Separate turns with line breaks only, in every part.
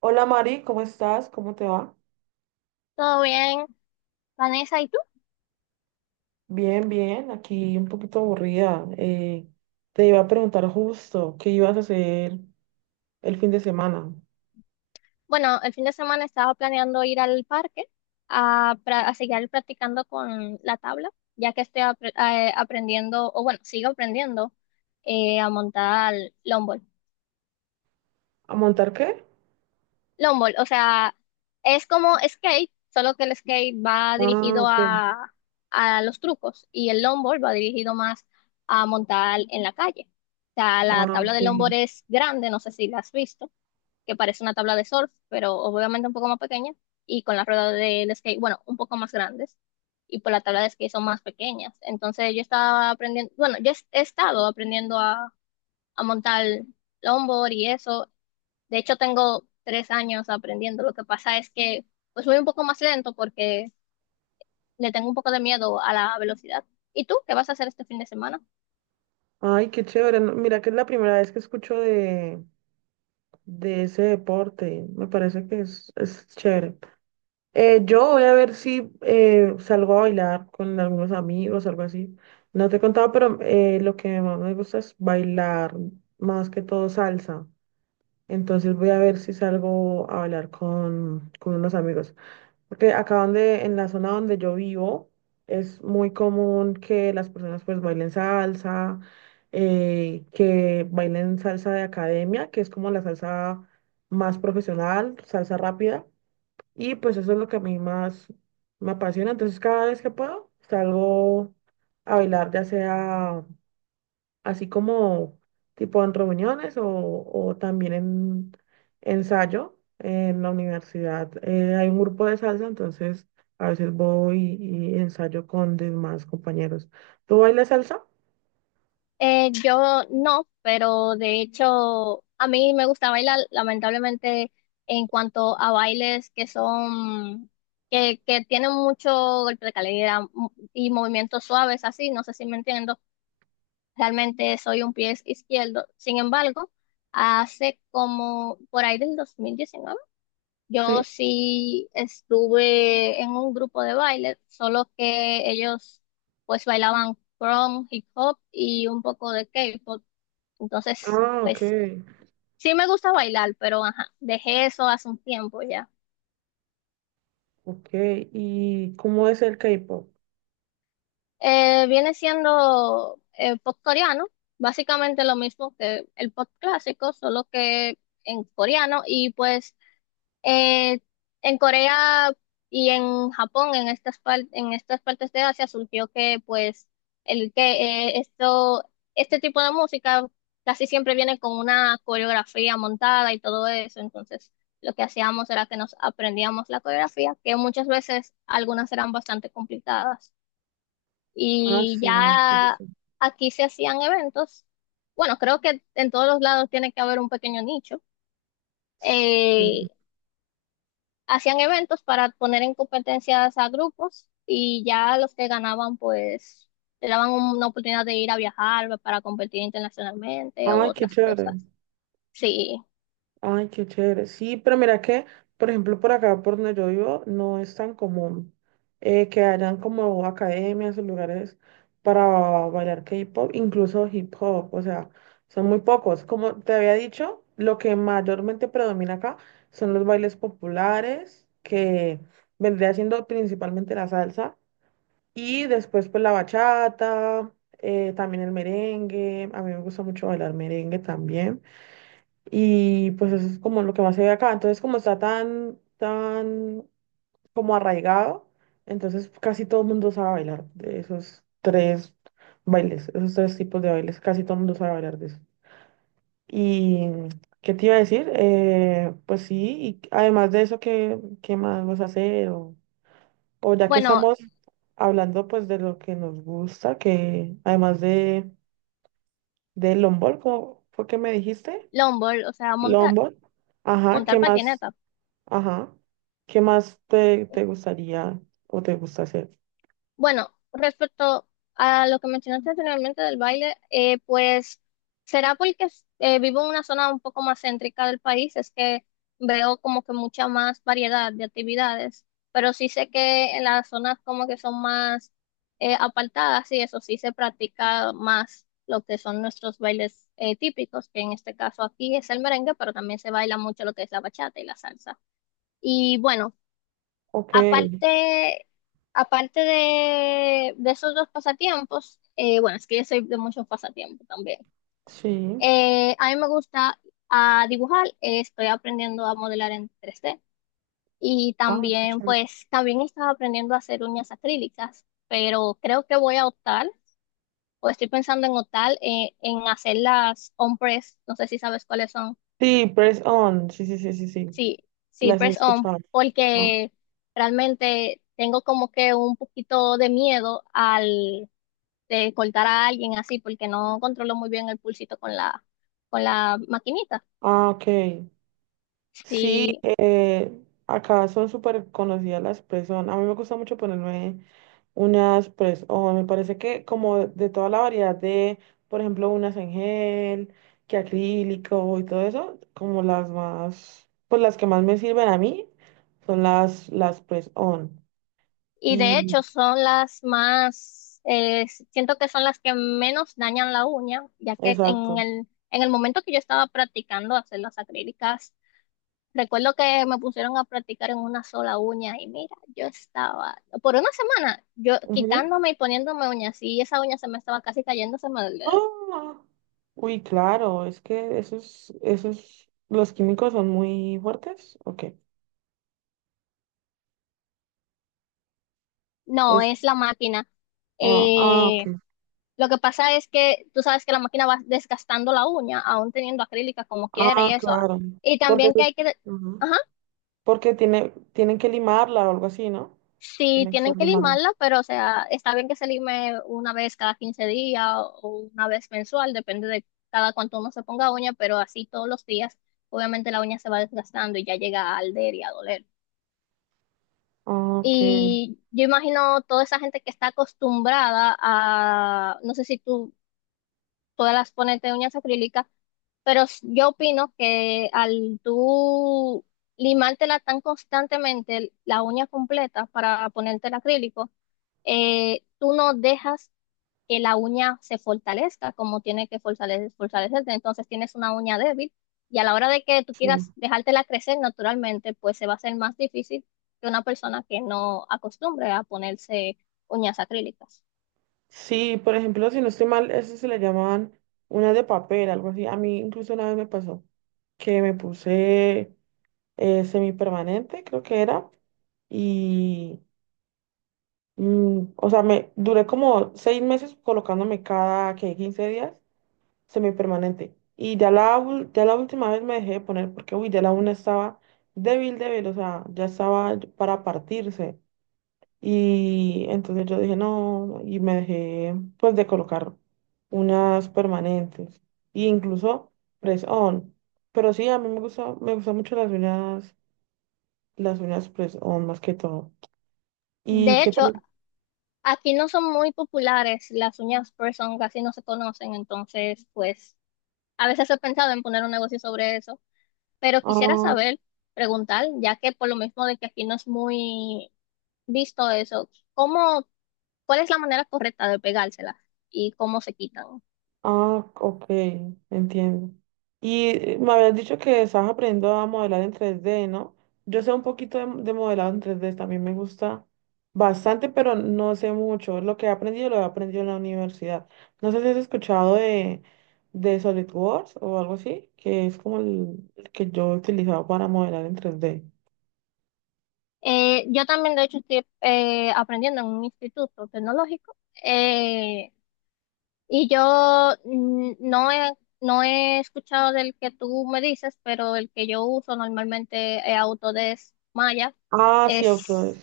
Hola Mari, ¿cómo estás? ¿Cómo te va?
¿Todo bien, Vanessa? ¿Y tú?
Bien, bien, aquí un poquito aburrida. Te iba a preguntar justo qué ibas a hacer el fin de semana.
Bueno, el fin de semana estaba planeando ir al parque a seguir practicando con la tabla, ya que estoy aprendiendo, o bueno, sigo aprendiendo a montar longboard.
¿A montar qué?
Longboard, o sea, es como skate, solo que el skate va
Ah,
dirigido
ok.
a los trucos y el longboard va dirigido más a montar en la calle. O sea, la
Ah,
tabla de longboard
ok.
es grande, no sé si la has visto que parece una tabla de surf, pero obviamente un poco más pequeña, y con las ruedas del skate, bueno, un poco más grandes, y pues las tablas de skate son más pequeñas. Entonces yo estaba aprendiendo, bueno, yo he estado aprendiendo a montar longboard y eso. De hecho, tengo 3 años aprendiendo. Lo que pasa es que pues voy un poco más lento porque le tengo un poco de miedo a la velocidad. ¿Y tú qué vas a hacer este fin de semana?
Ay, qué chévere. No, mira que es la primera vez que escucho de ese deporte. Me parece que es chévere. Yo voy a ver si salgo a bailar con algunos amigos, algo así. No te he contado, pero lo que más me gusta es bailar, más que todo salsa. Entonces voy a ver si salgo a hablar con unos amigos. Porque acá donde, en la zona donde yo vivo, es muy común que las personas pues bailen salsa, que bailen salsa de academia, que es como la salsa más profesional, salsa rápida. Y pues eso es lo que a mí más me apasiona. Entonces cada vez que puedo, salgo a bailar, ya sea así como tipo en reuniones o también en ensayo en la universidad. Hay un grupo de salsa, entonces a veces voy y ensayo con demás compañeros. ¿Tú bailas salsa?
Yo no, pero de hecho a mí me gusta bailar, lamentablemente en cuanto a bailes que tienen mucho golpe de calidad y movimientos suaves así, no sé si me entiendo, realmente soy un pie izquierdo. Sin embargo, hace como por ahí del 2019 yo
Sí.
sí estuve en un grupo de baile, solo que ellos pues bailaban prom, hip hop y un poco de K-pop. Entonces,
Ah, ok,
pues sí me gusta bailar, pero ajá, dejé eso hace un tiempo ya.
ok. ¿Y cómo es el K-pop?
Viene siendo pop coreano, básicamente lo mismo que el pop clásico, solo que en coreano y pues Eh, en Corea y en Japón, en estas partes de Asia, surgió que pues el que eh, esto, este tipo de música casi siempre viene con una coreografía montada y todo eso. Entonces, lo que hacíamos era que nos aprendíamos la coreografía, que muchas veces algunas eran bastante complicadas.
Ah,
Y
sí, sí,
ya
sí.
aquí se hacían eventos. Bueno, creo que en todos los lados tiene que haber un pequeño nicho
Sí.
Eh, Hacían eventos para poner en competencias a grupos y ya los que ganaban pues le daban una oportunidad de ir a viajar para competir internacionalmente o
Ay, qué
otras
chévere.
cosas. Sí.
Ay, qué chévere. Sí, pero mira que, por ejemplo, por acá, por donde yo vivo, no es tan común que hayan como academias o lugares para bailar K-pop, incluso hip hop. O sea, son muy pocos. Como te había dicho, lo que mayormente predomina acá son los bailes populares, que vendría siendo principalmente la salsa, y después pues la bachata, también el merengue. A mí me gusta mucho bailar merengue también. Y pues eso es como lo que más se ve acá. Entonces, como está tan, tan como arraigado, entonces casi todo el mundo sabe bailar de esos tres bailes, esos tres tipos de bailes, casi todo el mundo sabe bailar de eso. ¿Y qué te iba a decir? Pues sí, y además de eso, ¿qué más vas a hacer? O ya que
Bueno,
estamos hablando pues de lo que nos gusta, que además de longboard, ¿cómo fue que me dijiste?
longboard, o sea, montar,
Longboard. Ajá, ¿qué
montar
más?
patineta.
Ajá. ¿Qué más te gustaría o te gusta hacer?
Bueno, respecto a lo que mencionaste anteriormente del baile, pues será porque vivo en una zona un poco más céntrica del país, es que veo como que mucha más variedad de actividades, pero sí sé que en las zonas como que son más apartadas y eso sí se practica más lo que son nuestros bailes típicos, que en este caso aquí es el merengue, pero también se baila mucho lo que es la bachata y la salsa. Y bueno.
Ok,
Aparte, aparte de esos dos pasatiempos, bueno, es que yo soy de muchos pasatiempos también.
sí.
A mí me gusta dibujar, estoy aprendiendo a modelar en 3D y
Ah, qué
también,
chévere.
pues, también estaba aprendiendo a hacer uñas acrílicas, pero creo que voy a optar, o estoy pensando en optar en hacer las on press, no sé si sabes cuáles son.
Sí, press on. Sí, sí, sí, sí, sí.
Sí, sí,
Las he
press on,
escuchado, ¿no?
porque realmente tengo como que un poquito de miedo al de cortar a alguien así, porque no controlo muy bien el pulsito con la maquinita.
Ah, ok. Sí,
Sí,
acá son súper conocidas las press on. A mí me gusta mucho ponerme unas, pues, o me parece que como de toda la variedad de, por ejemplo, unas en gel, que acrílico y todo eso, como las más, pues las que más me sirven a mí son las press-on.
y de
Y,
hecho son las más, siento que son las que menos dañan la uña, ya que
exacto.
en el momento que yo estaba practicando hacer las acrílicas, recuerdo que me pusieron a practicar en una sola uña y mira, yo estaba, por una semana, yo
Ujú.
quitándome y poniéndome uñas y esa uña se me estaba casi cayéndoseme del dedo.
Ah, uy, claro, es que esos, los químicos son muy fuertes. Ok.
No,
Es,
es la máquina.
ok.
Eh, lo que pasa es que tú sabes que la máquina va desgastando la uña, aún teniendo acrílica como quiere y
Ah,
eso.
claro.
Y
Porque,
también que hay que...
ujú.
Ajá.
Porque tienen que limarla o algo así, ¿no?
Sí,
Tiene que
tienen
estar
que
limando.
limarla, pero o sea, está bien que se lime una vez cada 15 días o una vez mensual, depende de cada cuánto uno se ponga uña, pero así todos los días, obviamente la uña se va desgastando y ya llega a alder y a doler.
Ok,
Y yo imagino toda esa gente que está acostumbrada a, no sé si tú todas las pones de uñas acrílicas, pero yo opino que al tú limártela tan constantemente la uña completa para ponerte el acrílico, tú no dejas que la uña se fortalezca como tiene que fortalecer, fortalecerse. Entonces tienes una uña débil y a la hora de que tú
sí.
quieras dejártela crecer naturalmente, pues se va a hacer más difícil que una persona que no acostumbre a ponerse uñas acrílicas.
Sí, por ejemplo, si no estoy mal, eso se le llamaban unas de papel, algo así. A mí incluso una vez me pasó que me puse semipermanente, creo que era, y, o sea, me duré como 6 meses colocándome que 15 días, semipermanente. Y ya la última vez me dejé de poner porque, uy, ya la una estaba débil, débil, o sea, ya estaba para partirse. Y entonces yo dije, no, y me dejé pues de colocar unas permanentes. E incluso press on. Pero sí, a mí me gusta, me gustan mucho las uñas press on más que todo. ¿Y
De
qué
hecho,
te,
aquí no son muy populares las uñas person, casi no se conocen, entonces pues a veces he pensado en poner un negocio sobre eso, pero quisiera saber, preguntar, ya que por lo mismo de que aquí no es muy visto eso, ¿cómo, cuál es la manera correcta de pegársela y cómo se quitan?
Ah, ok, entiendo. Y me habías dicho que estabas aprendiendo a modelar en 3D, ¿no? Yo sé un poquito de modelado en 3D. También me gusta bastante, pero no sé mucho. Lo que he aprendido lo he aprendido en la universidad. No sé si has escuchado de SolidWorks o algo así, que es como el que yo he utilizado para modelar en 3D.
Yo también, de hecho, estoy aprendiendo en un instituto tecnológico eh, y yo no he escuchado del que tú me dices, pero el que yo uso normalmente es Autodesk Maya.
Ah, sí, ok.
Es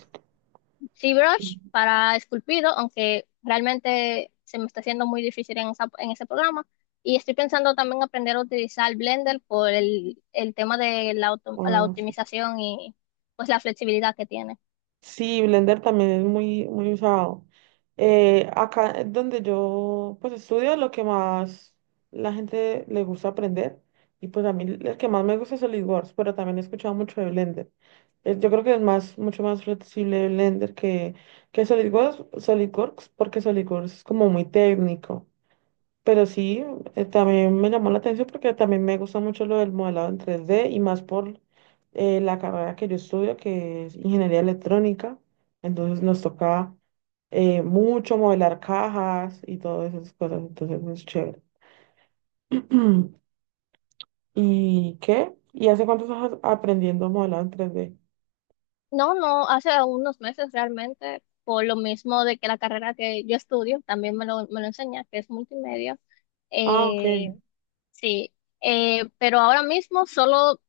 ZBrush para esculpido, aunque realmente se me está haciendo muy difícil en ese programa. Y estoy pensando también aprender a utilizar Blender por el tema de la
Ah, sí.
optimización y pues la flexibilidad que tiene.
Sí, Blender también es muy, muy usado. Acá donde yo pues estudio, lo que más la gente le gusta aprender, y pues a mí el que más me gusta es SolidWorks, pero también he escuchado mucho de Blender. Yo creo que es más, mucho más flexible Blender que SolidWorks, porque SolidWorks es como muy técnico. Pero sí, también me llamó la atención porque también me gusta mucho lo del modelado en 3D y más por la carrera que yo estudio, que es ingeniería electrónica. Entonces nos toca mucho modelar cajas y todas esas cosas. Entonces es chévere. ¿Y qué? ¿Y hace cuánto estás aprendiendo modelado en 3D?
No, no, hace unos meses realmente, por lo mismo de que la carrera que yo estudio también me lo enseña, que es multimedia.
Ah, ok.
Eh, sí, pero ahora mismo solo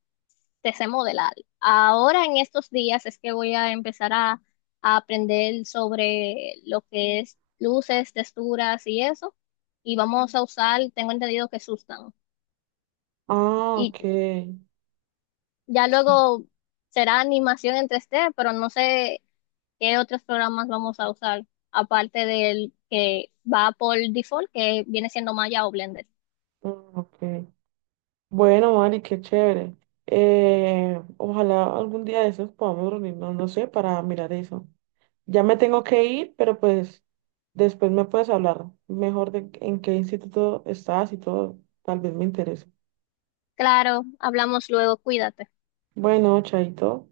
te sé modelar. Ahora en estos días es que voy a empezar a aprender sobre lo que es luces, texturas y eso. Y vamos a usar, tengo entendido que sustan.
Ah,
Y
ok.
ya
Sí.
luego será animación en 3D, pero no sé. ¿Qué otros programas vamos a usar aparte del que va por default, que viene siendo Maya o Blender?
Ah, ok. Bueno, Mari, qué chévere. Ojalá algún día de esos podamos reunirnos, no sé, para mirar eso. Ya me tengo que ir, pero pues después me puedes hablar mejor de en qué instituto estás y todo. Tal vez me interese.
Claro, hablamos luego, cuídate.
Bueno, chaito.